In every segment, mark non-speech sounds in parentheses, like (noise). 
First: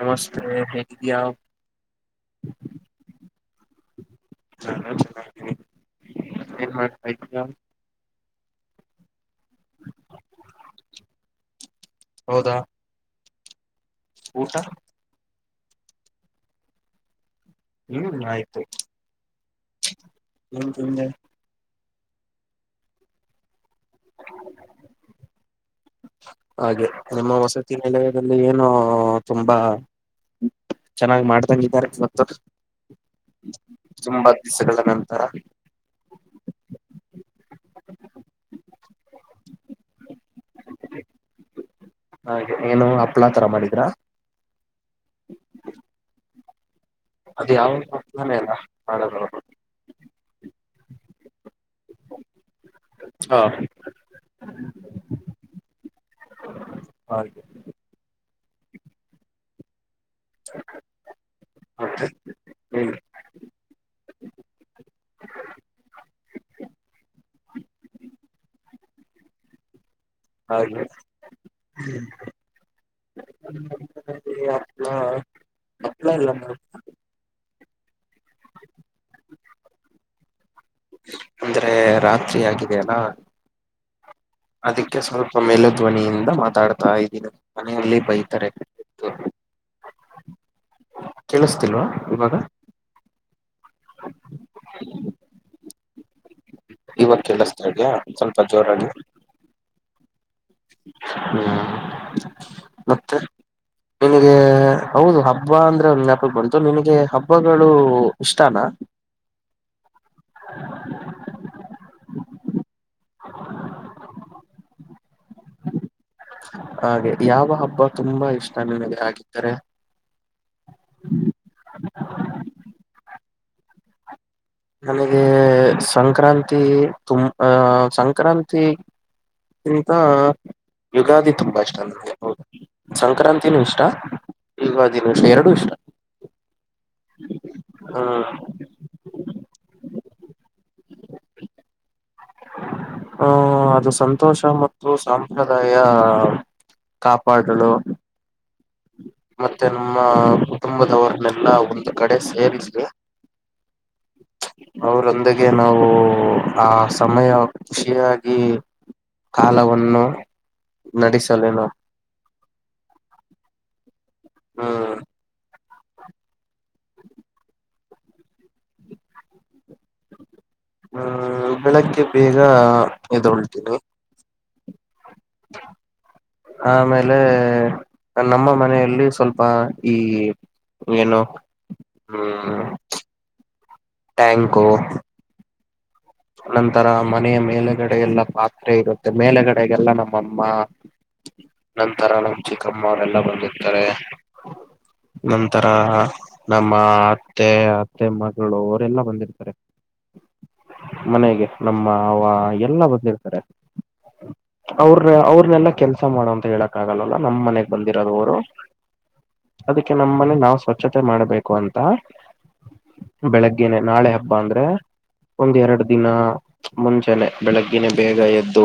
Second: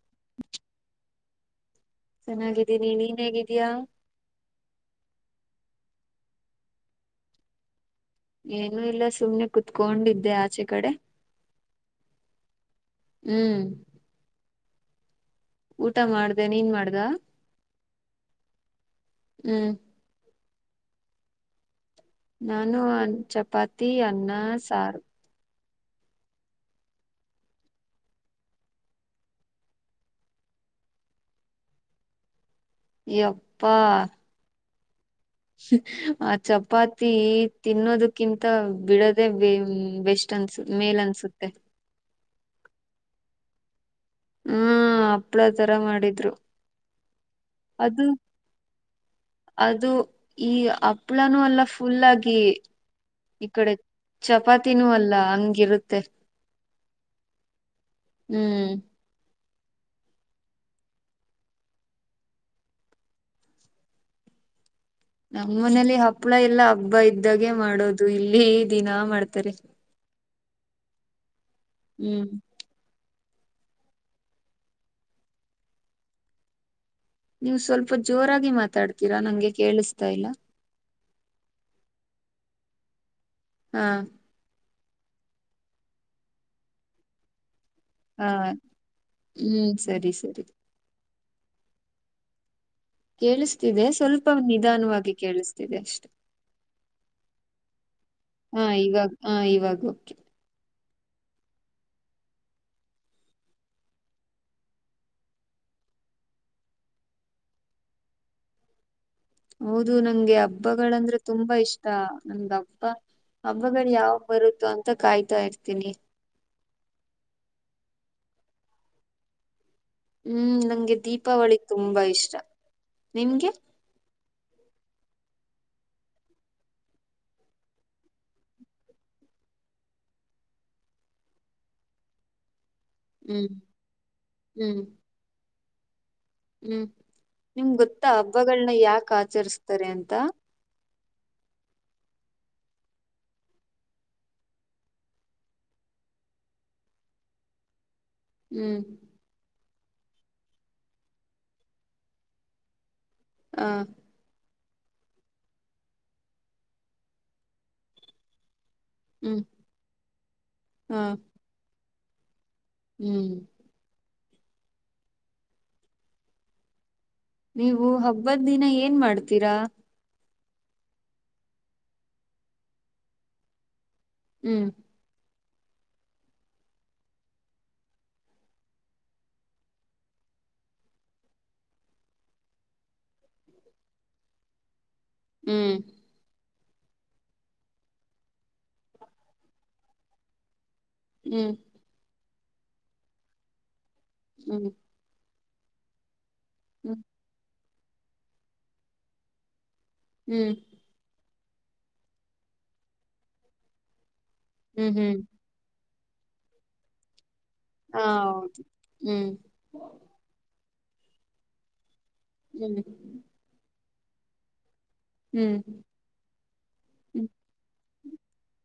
ನಮಸ್ತೆ ಹೇಳೇಿದಿಾ ಚೆನ್ನಾಗಿದ್ದೀನಿ ನೀನ್ ಹೇಗಿದ್ದೀಯಾ (inaudible) ಏನು ಇಲ್ಲ ಸುಮ್ಮನೆ ಕುೂತ್ಕೊಂಡಿದ್ದೆ ಆಚೆ ಕಡೆ. ಹೌದಾ ಹ್ಮ್. ಊಟ. ಊಟ ಮಾಡದೇ ನೀನ್ ಮಾಡದಾ. ಹ್ಮ್ ಆಯ್ತು ಹ್ಮ್ (unintelligible) ನಾನು ಚಪಾತಿ ಅನ್ನ ಸಾರು. ಹಾಗೆ ನಿಮ್ಮ ವಸತಿ ನಿಲಯದಲ್ಲಿ ಏನು ತುಂಬಾ. ಚೆನ್ನಾಗಿ ಮಾಡ್ದಂಗಿದ್ದಾರೆ ಇವತ್ತು. ಯಪ್ಪಾ ತುಂಬಾ ದಿವ್ಸಗಳ ನಂತರ. ಆ ಚಪಾತಿ ತಿನ್ನೋದಕ್ಕಿಂತ ಬಿಡೋದೆ ಬೆ ಬೆಶ್ ಅನ್ಸ ಮೇಲ್ ಅನ್ಸುತ್ತೆ. ಹಾಗೆ ಏನು ಹಪ್ಳಾ ತರ ಮಾಡಿದ್ರಾ. ಹ್ಮ್ ಹಪ್ಳ ತರ ಮಾಡಿದ್ರು. ಅದ ಯಾವಾನ (unintelligible) ಅದು ಅಲ್ಲ ಬೇಡ ಬೇಡ ಬೇಡ ಅದು ಈ ಹಪ್ಳನು ಅಲ್ಲ ಫುಲ್ ಆಗಿ. ಹಾ ಈ ಕಡೆ ಚಪಾತಿನೂ ಅಲ್ಲ ಹಂಗಿರುತ್ತೆ. ಹಾಗೆ. ಹ್ಮ್. (inaudible) ನಮ್ಮ ಮನೇಲಿ ಹಪ್ಳ ಎಲ್ಲಾ ಹಬ್ಬ ಇದ್ದಾಗೆ ಮಾಡೋದು ಇಲ್ಲಿ ದಿನ ಮಾಡ್ತಾರೆ. ಹಾಗೆ ಹ್ಮ್. (inaudible) ನೀವು ಸ್ವಲ್ಪ ಜೋರಾಗಿ ಮಾತಾಡ್ತೀರಾ ನಂಗೆ ಕೇಳಿಸತಾ ಇಲ್ಲ. ಅಂದ್ರೆ ರಾತ್ರಿ ಆಗಿದ ಅಲ್ಲಾ. ಹಾ. ಅದಕ್ಕೆ ಸ್ವಲ್ಪ ಮೇಲ್ಲ ಧ್ವನಿಯಿಂದ ಮಾತಾಡ್ತಾ ಇದ್ದೀನಿ ಮನೆಯಲ್ಲಿ. ಹಾ ಬೈತಾರೆ ಹ್ಮ್ ಸರಿ ಸರಿ. ಕೆೇಳಸತಿಲ್ವಾ ಇವಾಗ. ಕೇಳಿಸ್ತಿದೆ ಸ್ವಲ್ಪ ನಿಧಾನವಾಗಿ ಕೇಳಿಸ್ತಿದೆ ಅಷ್ಟೆ. ಇವಾಗ ಕೇಳಸ್ತಾ ಇದ್ಯ ಸ್ವಲ್ಪ ಹಾ ಜೋರಾಗಿ. ಇವಾಗ ಹಾ ಇವಾಗ ಓಕೆ. ಹ್ಮ ಮತ್ತ ಹೌದು ಹಬ್ಬ ಅಂದ್ರೆ ಒಂದು ನ್ಯಾಪಕ್ ಬಂತು ನಿಮಗೆ ಹಬ್ಬಗಳು ಇಷ್ಟಾನಾ. ಹೌದು ನಂಗೆ ಹಬ್ಬಗಳಂದ್ರೆ ತುಂಬಾ ಇಷ ನಮ್ಗ ಹಬ್ಬ ಹಬ್ಬಗಳ ಯಾವಾಗ ಬರುತ್ತೋ ಅಂತ ಕಾಯ್ತಾ ಇರ್ತೀನಿ. ಹಾಗೆ ಯಾವ ಹಬ್ಬ ತುಂಬಾ ಇಷ್ಟ ನನಗೆ ಆಗಿದ್ದರೆ. ಹ್ಮ್ ನಂಗೆ ದೀಪಾವಳಿ ತುಂಬಾ ಇಷ್ಟ ನಿಮ್ಗೆ. ನನಗೆ ಸಂಕ್ರಾಂತಿ ತುಂಬ ಸಂಕ್ರಾಂತಿ. ಕ್ಕಿಂತ ಯುಗಾದಿ ತುಂಬ ಇಷ್ಟ ನಂಗೆ ಹ್ಮ್ ಸಂಕ್ರಾಂತಿನೂ ಇಷ್ಟ ಹ್ಮ್ ಯುಗಾದಿನು ಎರಡು ಇಷ್ಟ. ಹ್ಮ್ ನಿಮ್ಗಗೊತ್ತ ಹ್ಮ್ ಹಬ್ಬಗಳನ್ನ ಯಾಕ ಆಚರಿಸ್ತಾರೆ ಅಂತ. ಹ ಅದು ಸಂತೋಷ ಮತ್ತು ಸಾಪ್ರದಾಯ ಕಾಪಾಡಲು ಹ್ಮ್ ಮತ್ತೆ ನಮ್ಮ ಕುಟುಂಬದವರನ್ನೆಲ್ಲಾ ಒಂದ್ ಕಡೆ ಸೇಿದ್ವಿ ಹ ಅವರೊಂದಿಗೆ ನಾವು ಆ ಸಮಯ ಖುಷಿಯಾಗಿ ಹ್ಮ್ ಕಾಲವನ್ನು ಹ ನಡೆಸಲೇನು ಹ್ಮ್ ಹಾ ನೀವು ಹಬ್ಬದ ದಿನ ಏನ್ ಮಾಡ್ತೀರಾ ಹಹ ಬೆಳಗ್ಕ್ಕೆ ಬೇಗ ಎದುೊಳ್ತೀನಿ ಹ್ಮ್ (inaudible) ಆಮೇಲೆ ನಮ್ಮ ಮನೆಯಲ್ಲಿ ಸ್ವಲ್ಪ ಈ ಏನು ಹ್ಮ ಟ್ಯಾಂಕು ಹ್ಮ್ ನ ನಂತರ ಮನೆಯ ಮೇಲಗಡೆ ಎಲ್ಲ ಪಾತ್ರೆ ಇರುತ್ತೆ ಮೇಲಗಡೆಗೆಲ್ಲ ನಮ್ಮಮ್ಮ ಹ್ಮ್ ನಂತರ ನಮ್ಮ್ ಚಿಕ್ಕಮ್ಮ ಅವರೆಲ್ಲಾ ಬಂದಿರ್ತಾರೆ ಹ್ಮ್ ನಂತರ ನಮ್ಮ ಹ್ಮ್ ಅತ್ತೆ ಅತ್ತೆ ಮಗಳು ಅವರೆಲ್ಲಾ ಬಂದಿರ್ತಾರೆ ಹ್ಮ್ ಮನೆಗೆ ನಮ್ಮ ಅವ ಎಲ್ಲಾ ಬಂದಿರ್ತಾರೆ ಹ್ಮ್ ಅವ್ರ ಹ್ಮ್ ಅವ್ರನೆೆಲ್ಲಾ ಕೆಲ್ಸ ಮಾಡುವ ಅಂತ ಹೇಳಕ್ ಆಗಲ್ಲಲ್ಲ ನಮಮ್ಮ ಮನೆಗ್ ಹ ಬಂದಿರೋದು ಅವರು ಹೌದು ಹ್ಮ್ ಅದಕ್ಕೆ ನಮ್ಮನೆ ನಾ್ ಸ್ವಚ್ಛತೆ ಮಾಡ್ಬೇಕು ಅಂತ ಹ ಹ್ಮ್ ಬೆಳಗ್ಗೆೇನೆ ನಾಳೆ ಹಬ್ಬ ಅಂದ್ರೆ ಒಂದ್ ಹ್ಮ್ ಎರಡು ದಿನ ಮುಂಚೆಾನೆ ಹ್ಮ್ ಬೆಳಗ್ಗಿನ ಬೇಗ ಎದ್ದು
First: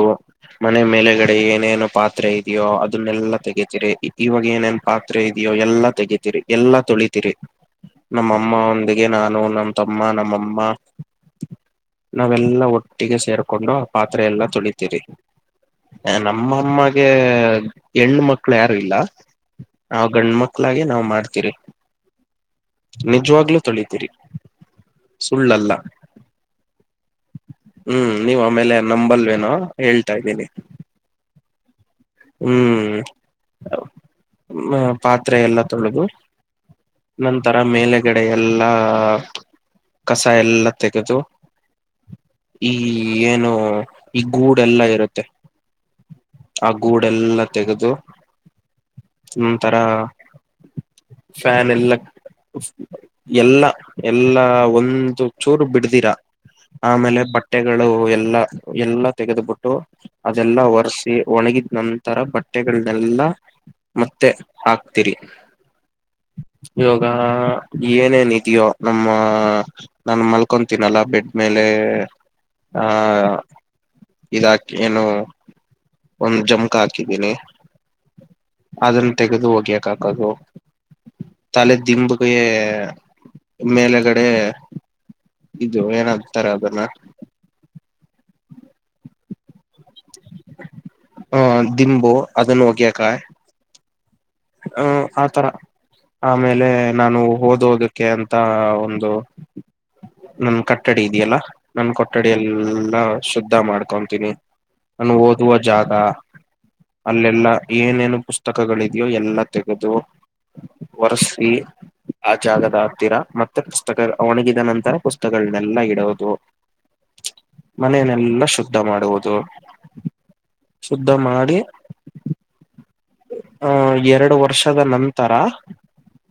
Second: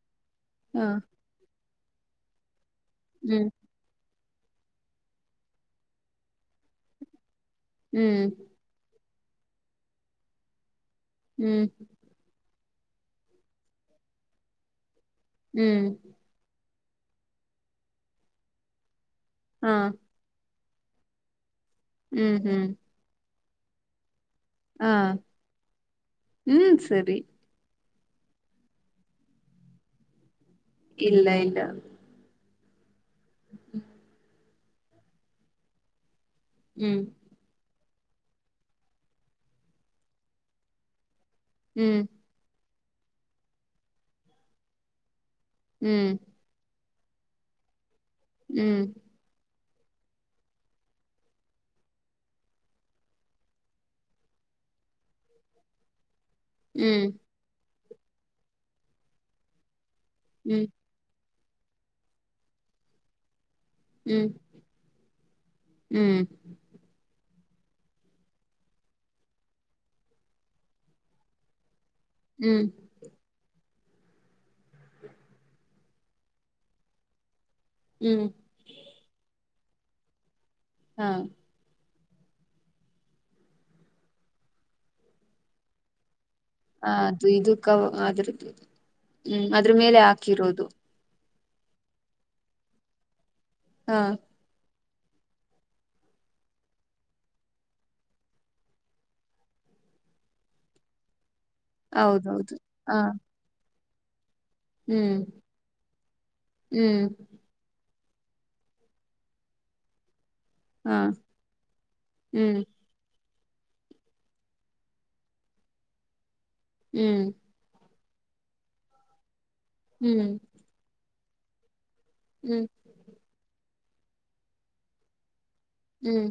ಹ ಮನೆ ಮೇಲೆ ಏನೇನು ಪಾತ್ರೆ ಇದೆಯೋ ಅದನ್ನೆಲ್ಲಾ ಹ್ಮ್ ತೆಗತೀರಿ ಇವಾಗ ಏನೇನ್ ಪಾತ್ರೆ ಇದೆಯೋ ಎಲ್ಲಾ ತೆಗತಿೀರಿ ಎಲ್ಲಾ ತೊಳಿತೀರಿ ನಮ್ಮ ಹ್ಮ್ ಅಮ್ಮ ಒಂದ ಹಾಗಗೆ ನಾನು ನಮ್ ತಮ್ಮ ನಮ್ಮಮ್ಮ ಹ್ಮ್ ನಾವೆಲ್ಲಾ ಒಟ್ಟಿಗೆ ಸೇರ್ಕೊಂಡು ಆ ಪಾತ್ರೆ ಎಲ್ಲ ತುಳಿತೀರಿ ಹ್ಮ್ ನಮ್ಮಮ್ಮಗೆ ಹೆಣು ಮಕ್ಳು ಯಾರು ಇಲ್ಲ ಹಾ ನಾವ್ ಗಂಡ ಮಕ್ಳಾಗ ನಾವ್ ಮಾಡ್ತಿೀರಿ ಹ್ಮ್ ಹ್ಮ್ ನಿಜವಾಗ್ಲೂ ತೊಳೀಿತೀರಿ ಹಾ ಹ್ಮ್ ಸರಿ ಹ್ಮ್ ನೀವ್ ಆಮೇಲೆ ನಂಬಲ್ವೇನೋ ಹೇಳ್ತಾ ಇದ್ದೀನಿ ಇಲ್ಲ ಇಲ್ಲ ಹ್ಮ್ ಹ ಹ ಪಾತ್ರೆ ಎಲ್ಲ ತೊಳೆದು ಹ್ಮ್ ನಂತರ ಮೇಲಗಡೆ ಎಲ್ಲಾ ಕಸ ಎಲ್ಲ ತೆಗೆದು ಹ್ಮ್ ಈ ಏನು ಈ ಗೂಡೆಲ್ಲಾ ಇರುತ್ತೆ. ಹ್ಮ್. ಆ ಗೂಡೆಲ್ಲಾ ತೆಗದು. ಹ್ಮ್. ಒಂತರ ಫ್ಯಾನ್ ಎಲ್ಲ ಎಲ್ಲ ಎಲ್ಲ ಒಂದು ಚೂರು ಬಿಡ್ದಿರಾ. ಹ್ಮ್ ಆಮೇಲೆ ಬಟ್ಟೆಗಳು ಎಲ್ಲಾ ಎಲ್ಲಾ ತೆಗೆದುಬಿಟ್ಟು ಹ್ಮ್ ಅದೆಲ್ಲಾ ಒರ್ಸ್. ಒಣಗಿದ ನಂತರ ಬಟ್ಟೆಗಳನೆೆಲ್ಲಾ. ಮತ್ತೆ ಹ್ಮ್ ಹಾಕ್ತಿರಿ. ಹ್ಮ್ ಇವಾಗ ಏನೇನ್ ಇದೆಯೋ ನಮ್ಮ ನಾನು ಮಲ್ಕೊತೀನಲ್ಲಾ ಬೆಡ್ ಮೇಲೆ ಹ್ಮ್. ಹ ಇದಾಕಿ ಏನು ಒಂದ ಜಮಕ್ ಹಾಕಿದೀನಿ. ಹ್ಮ್. ಅದನ್ನ ತೆಗೆದು ಒಗ್ಯಾಕಾಕದು. ಹಾ. ತಲೆ ದಿಂಬಗೆ ಮೇಲೆಗಡೆ ಇದು ಏನದ. ಹ ಅದು ಇದು ಕ ಅದ್ರದ್ದ ಹ್ಮ್ ಅದ್ರ ಮೇಲೆ ಹಾಕಿರೋದು. ಹ ದಿಂಬು ಅದನ್ನು ಒಗಿಯಕ. ಹಾ. ಹ ಆತರ. ಆಮೇಲೆ ನಾನು ಓದೋದಕ್ಕೆ ಅಂತ ಒಂದು. ನನ್ನ ಕಟ್ಟಡಿ ಇದೆಯಲ್ಲಾ ನನ್ನ ಕೊಠಡಿ ಹೌದೌದು ಹ ಎಲ್ಲಾ ಶುದ್ಧ ಮಾಡ್ಕೊತೀನಿ. ನಾನು ಹ್ಮ್ ಓದುವ ಜಾಗ ಹ್ಮ್ ಅಲ್ಲೆಲ್ಲಾ ಏನೇನು ಪುಸ್ತಕಗ (unintelligible) ಎಲ್ಲ ತೆಗೆದು ಹ ಒರ್ಸಿ ಆ ಹ್ಮ್ ಜಾಗದ ಹತ್ತೀರ ಮತ್ತ ಪುಸ್ತಕ ಒಣಗಿದ ನಂತರ ಪುಸ್ತಕಗಳನ್ನೆಲ್ಲ ಇಡೋದು. ಹ್ಮ್. ಮನೆಯನೆೆಲ್ಲಾ ಶುದ್ಧ ಮಾಡುವುದು. ಹ್ಮ್. ಶುದ್ಧ ಮಾಡಿ. ಹ್ಞೂ. ಆ ಎರಡು ವರ್ಷದ ನಂತರ. ಹ್ಮ್.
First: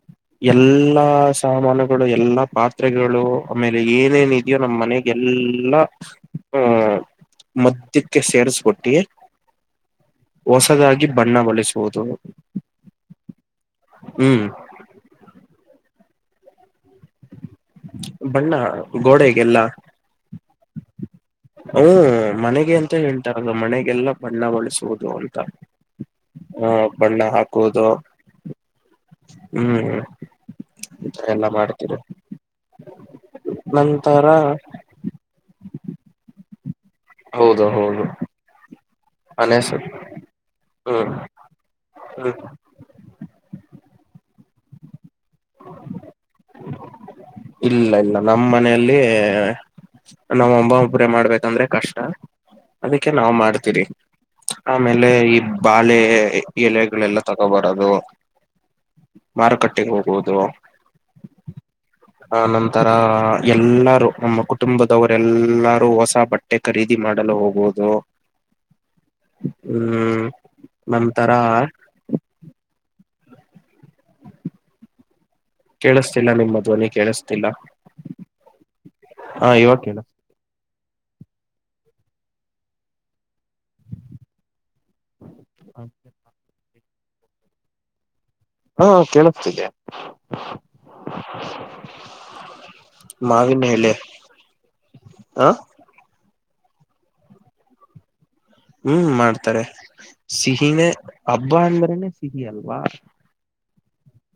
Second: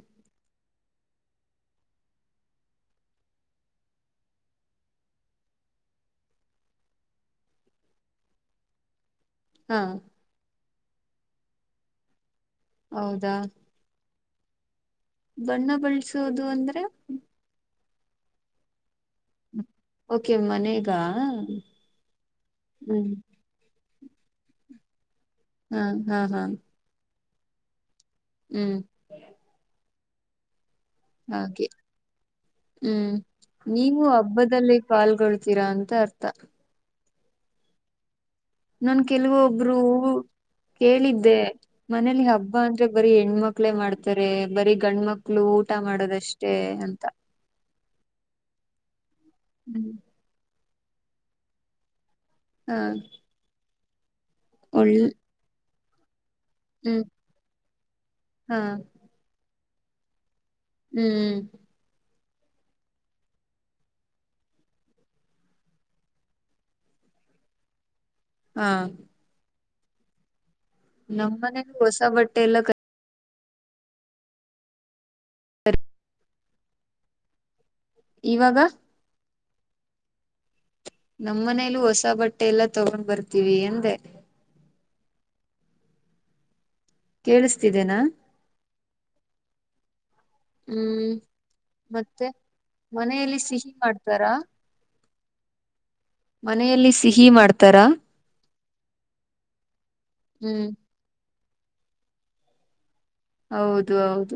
ಎಲ್ಲಾ ಸಾಮಾನುಗಳು ಎಲ್ಲಾ ಪಾತ್ರೆಗಳು ಆಮೇಲೆ ಏನೇನ್ ಇದೆಯೋ ನಮ್ಮ್ ಮನೆ ಎಲ್ಲ ಆ ಮದ್ಯಕ್ಕೆ ಸೇರಿಸಬಿಟ್ಟಿ. ಹಾ. ಹೊಸದಾಗಿ ಬಣ್ಣ ಬಳಿಸುವುದು. ಹೌದಾ. ಹ್ಮ್. ಬಣ್ಣ ಬಳಸೋದು ಅಂದ್ರೆ. ಬಣ್ಣ ಗೋಡೆಗೆಲ್ಲ. ಓಕೆ ಮನೆಗಾ. ಹ ಮನೆಗೆ ಅಂತ ಹೇಳ್ತಾರದು ಮನೆಗೆಲ್ಲ ಬಣ್ಣ ಬಳಸುದು ಅಂತ. ಹ ಹಾ ಹಾ. ಹ ಬಣ್ಣ ಹಾಕುವುದು. ಹ್ಮ್ ಹ್ಮ್ ಎಲ್ಲ ಹಾಗೆ ಮಾಡ್ತೀರಿ ಹ್ಮ್ ನೀವು ನಂತರ ಹಬ್ಬದಲ್ಲಿ ಪಾಲ್ಗೊಳ್ತೀರಾ ಅಂತ ಅರ್ಥ. ಹೌದ ಹೌದು ನನ್ ಅನೇಸ ಕೆಲವೊಬ್ರು ಹ್ಮ್ ಕೇಳಿದ್ದೆ ಮನೇಲಿ ಹ್ಮ್ ಹಬ್ಬ ಅ ಬರೀ ಹೆಣ್ಮಕ್ಳೇ ಮಾಡ್ತಾರೆ ಬರೀ ಗಂಡ ಮಕ್ಳು ಊಟ ಮಾಡೋದಷ್ಟೇ ಅಂತ. ಇಲ್ಲ ಇಲ್ಲ ನಮ್ಮ ಮನೆಯಲ್ಲಿ (inaudible) ನಮ್ಮ ಅಮ್ಮ ಒಬ್ಬರೇ ಮಾಡ್ಬೇಕಂದ್ರೆ ಕಷ್ಟ ಹಾ ಅದಕ್ಕೆ ನಾವ್ ಮಾಡ್ತೀವಿ. ಒಳ್ಳ ಆಮೇಲೆ ಈ ಬಾಳೆ ಹ್ಮ್ ಎಲೆಗಳೆಲ್ಲ ತಗೋಬರದು. ಹಾ ಮಾರುಕಟ್ಟೆಗೆ ಹೋಗುವುದು, ಹ್ಮ್ ಆ ನಂತರ ಎಲ್ಲಾರು ನಮ್ಮ ಕುಟುಂಬದವರೆಲ್ಲರೂ ಹೊಸ ಬ (unintelligible) ಖರೀದಿ ಮಾಡಲು ಹೋಗೋದು. ಹಾ ಹ್ಮ್ ನಂತರ ನಮ್ಮನೆಲಿ ಹೊಸ ಬಟ್ಟೆ ಎಲ್ಲ ಕ ಕೇಳಿಸ್ತಿಲ್ಲ ನಿಮ್ಮ ಧ್ವನಿ ಕೇಳಿಸ್ತಿಲ್ಲ. ಇವಾಗ ಹಾ ಇವಗಕೇ (unintelligible) ನಮ್ಮ್ ಮನೇಲ್ಲೂ ಹೊಸ ಬಟ್ಟೆ ಎಲ್ಲಾ ತಗೊಂಡ್ ಬರ್ತೀವಿ ಎಂದೆ. (inaudible) ಕೇಳಿಸ್ತಿದೆೇನಾ. ಹೂ ಕೇಳಿಸ್ತಿದೆ ಹ್ಮ್ ಮತ್ತೆ ಮನೆಯಲ್ಲಿ ಮಾವಿನ ಸಿಹಿ ಎಲೆ ಮಾಡ್ತಾರಾ. ಹ ಮನೆಯಲ್ಲಿ ಸಿಹಿ ಮಾಡ್ತಾರಾ ಹ್ಮ್ ಮಾಡ್ತಾರೆ ಹ್ಮ್ ಸಿಹಿನೇ ಹಬ್ಬ ಅಂದ್ರನೆ ಸಿಹಿ ಅಲ್ವಾ. ಹೌದು ಹೌದು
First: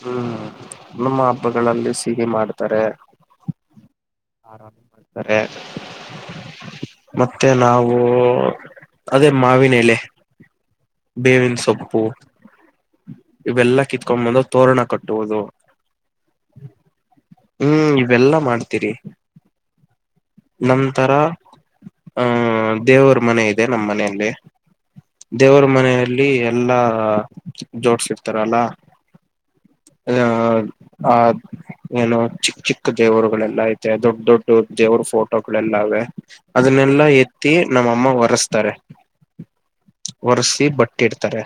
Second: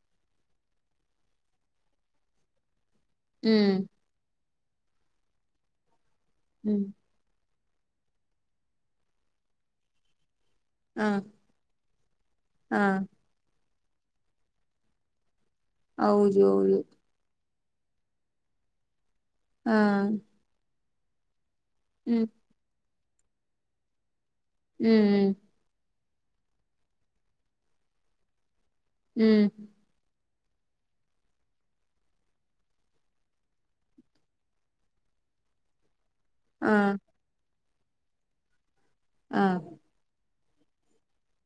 ಹ್ಮ್ ನಮ್ಮ ಹಬ್ಬಗಳಲ್ಲಿ ಸೀಹಿ ಮಾಡ್ತಾರೆ. ಹ್ಮ್ ಅರೆ ಹ್ಮ್ ಮತ್ತೆ ನಾವು ಅದೇ ಮಾವಿನ ಎಲೆ. ಹ ಬೇವಿನ ಸೊಪ್ಪು ಹಾ ಇವೆಲ್ಲಾ ಕಿತ್ಕೊಂಡ್ ಬಂದ ತೋರಣ ಕಟ್ಟುವುದು. ಹೌದು ಹೌದು ಹ್ಮ್ ಇವೆಲ್ಲಾ ಮಾಡ್ತೀವಿ. ಹಾ ನಂತರ ಹ್ಮ್ ಆಹ್ ದೇವ್ರ ಮನೆ ಇದೆ ನಮ್ಮ್ ಮನೆಯಲ್ಲಿ. ಹ್ಮ್ ದೇವರ ಮನೆಯಲ್ಲಿ ಎಲ್ಲಾ ಜೋಡ್ಸರ್ತಾರಲ್ಲ. ಹ್ಮ್ ಅ ಹ (unintelligible) ಏನೋ ಚಿಕ್ ಚಿಕ್ ದೇವರುಗಳೆಲ್ಲಾ ಐತೆ ದೊಡ್ ದೊಡ್ ದೇವ್ರ ಫೋ (unintelligible) ಹಾ ಅದನ್ನೆಲ್ಲಾ ಎತ್ತಿ ನಮ್ಮಮ್ಮ ಹೊರೆಸ್ತಾರೆ. ಹಾ ಒರ್ಸಿ ಬಟ್ ಇಡ್ತಾರೆ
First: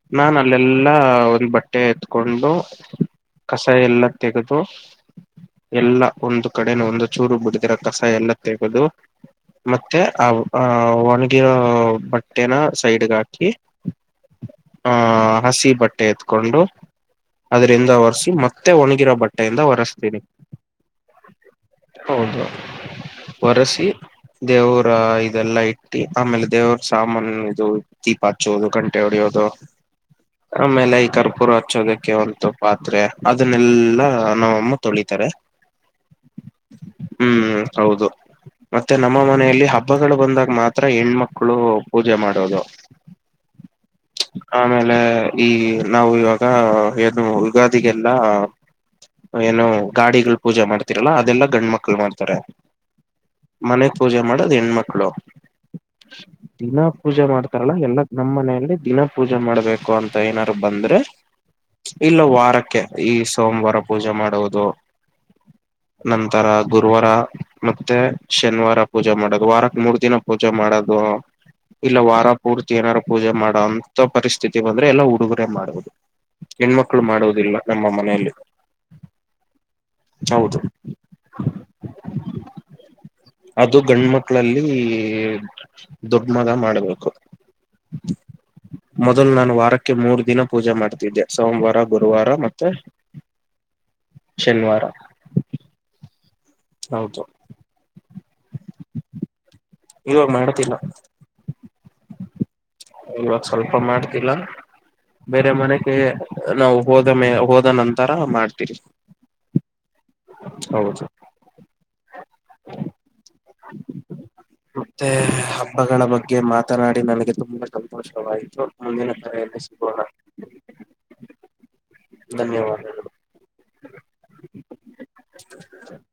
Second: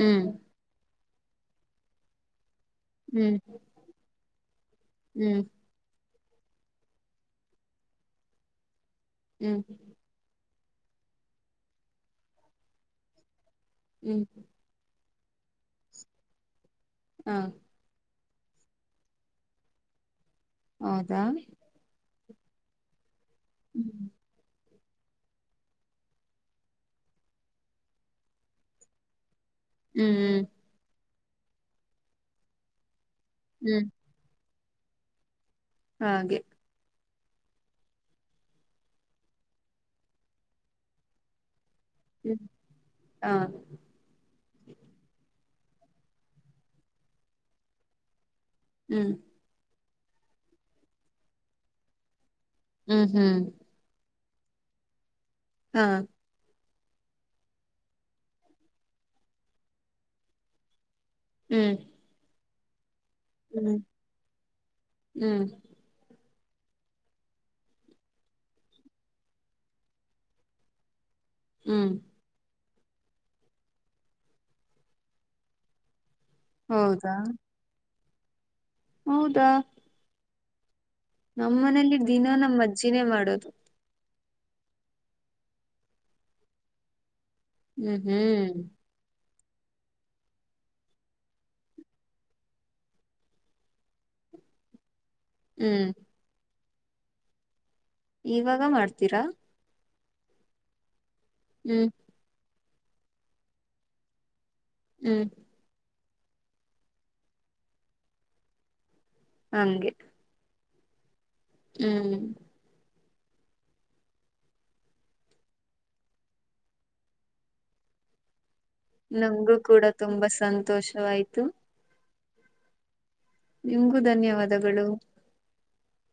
ಹ್ಮ್ ನಾನ ಅಲ್ಲೆಲ್ಲಾ ಒಂದ್ ಬಟ್ಟೆ ಎತ್ಕೊಂಡು ಹ್ಮ್ ಕಸ ಎಲ್ಲ ತೆಗೆದು ಹ್ಮ್ ಎಲ್ಲ ಒಂದು ಕಡೆನು ಒಂದು ಚೂರು ಬಿಡಿದಿರ ಕಸ ಎಲ್ಲ ತೆಗದು ಹ್ಮ್ ಮತ್ತೆ ಆವ್ ಆ ಹ ಒಣಗಿರೋ ಬಟ್ಟೆನ ಸೈಡ್ಗ ಹಾಕಿ (unintelligible) ಆ ಹಸಿ ಬಟ್ಟೆ ಎತ್ಕೊಂಡು ಹಾ ಅದ್ರಿಂದ ಒರೆಸಿ ಮತ್ತೆ ಒಣಗಿರೋ ಬಟ್ಟೆಯಿಂದ ಒರಸ್ತೀನಿ. ಹೌದಾ? ಹೌದು ಒರಸಿ ಹ್ಮ್ ದೇವರ ಇದೆಲ್ಲಾ ಇ ಟ್ಟಿ ಆಮೇಲೆ ದೇವ್ರ ಸಾಮನ್ ಇದು ದೀಪ ಹಚ್ಚೋದು ಗಂಟೆ ಹೊಡಿಯೋದು. ಹ್ಮ ಹ್ಮ ಆಮೇಲೆ ಈ ಕರ್ಪೂರ ಹಚ್ಚೋದಕ್ಕೆ (unintelligible) ಪಾತ್ರೆ ಹ್ಮ್ ಅದನ್ನೆಲ್ಲಾ ನಮ್ಮಮ್ಮ ತೊಳಿತಾರೆ. ಹಾಗೆ ಹ್ಮ ಹೌದು ಮತ್ತೆ ನಮ್ಮ ಮನೆಯಲ್ಲಿ ಹಬ್ಬಗಳು ಬಂದಾಗ ಮಾತ್ರ ಹೆಣ್ಮಕ್ಳು ಪೂಜೆ ಹ್ಮ್ ಮಾಡೋದು. ಹಾ ಆಮೇಲೆ ಈ ನಾವು ಇವಾಗ ಏನು ಯುಗಾದಿಗೆಲ್ಲ ಹ್ಮ ಏನೋ ಗಾಡಿಗಳು ಪೂಜೆ ಮಾಡ್ತಿರಲ್ಲ ಅದೆಲ್ಲಾ ಗಂಡ್ ಮಕ್ಳು ಮಾಡ್ತಾರೆ. ಹ್ಮ ಹ್ಮ ಮನೆಗ್ ಪೂಜೆ ಮಾಡದು ಹೆಣ್ಮಕ್ಳು. ಹಾ ದಿನ ಪೂಜೆ ಮಾಡ್ತಾರಲ್ಲ ಎಲ್ಲ ನಮ್ಮ ಮನೆಯಲ್ಲಿ ದಿನ ಪೂಜೆ ಮಾಡ್ಬೇಕು ಅಂತ ಏನಾರು ಬಂದ್ರೆ ಹ್ಮ ಇಲ್ಲ ವಾರಕ್ಕೆ ಈ ಸೋಮವಾರ ಪೂಜೆ ಮಾಡುವುದು ಹ್ಮ್ ನಂತರ ಗುರುವಾರ ಮತ್ತೆ ಶನಿವಾರ ಪೂಜೆ ಮಾಡದು ವಾರಕ್ ಮೂರ್ ದಿನ ಪೂಜೆ ಮಾಡೋದು ಹ್ಮ್ ಇಲ್ಲ ವಾರ ಪೂರ್ತಿ ಏನಾರು ಪೂಜೆ ಮಾಡೋಂತ ಪರಿಸ್ಥಿತಿ ಬಂದ್ರೆ ಎಲ್ಲ ಹುಡುಗುರೇ ಮಾಡದು. ಹೆಣ್ಮಕ್ಳು ಹೌದಾ ಮಾಡೊದಿಲ್ಲ ನಮ್ಮ ಮನೆಯಲ್ಲಿ ಹೌದಾ ಹೌದು ನಮ್ ಮನೇಲಿ ದಿನ ನಮ್ ಅಜ್ಜಿನೇ ಮಾಡೋದು. ಅದು ಗಂಡ್ ಮಕ್ಳಲ್ಲಿ ದೊಡ್ ಮಗ ಮಾಡಬೇಕು. ಹ್ಮ ಹ್ಮ ಮೊದಲ್ ನಾನು ವಾರಕ್ಕೆ ಮೂರ್ ದಿನ ಪೂಜೆ ಮಾಡ್ತಿದ್ದೆ ಸೋಮವಾರ ಗುರುವಾರ ಮತ್ತೆ ಶನಿವಾರ ಹ್ಮ ಹೌದು ಇವಾಗ ಮಾಡ್ತೀರಾ ಇವಾಗ್ ಮಾಡ್ತಿಲ್ಲ ಹ್ಮ ಇವಾಗ ಸ್ವಲ್ಪ ಮಾಡ್ತಿಲ್ಲ ಹ್ಮ್ ಬೇರೆ ಮನೆಗೆ ನಾವು ಹೋದ ಮೇ ಹೋದ ನಂತರ ಮಾಡ್ತೀರಿ. ಹಂಗೆ ಹೌದು ಹ್ಮ (inaudible) ಮತ್ತೆ ಹಬ್ಬಗಳ ಬಗ್ಗೆ ಮಾತನಾಡಿ ನನಗೆ ತುಂಬಾ ಸಂತೋಷವಾಯಿತು. ಮುಂದಿನ ನಂಗೂ ಕರೆಯಲ್ಲಿ ಕೂಡ ಸಿಗೋಣ ತುಂಬಾ ಸಂತೋಷವಾಯ್ತು. ಧನ್ಯವಾದ. ನಿಮಗೂ ಧನ್ಯವಾದಗಳು. (inaudible)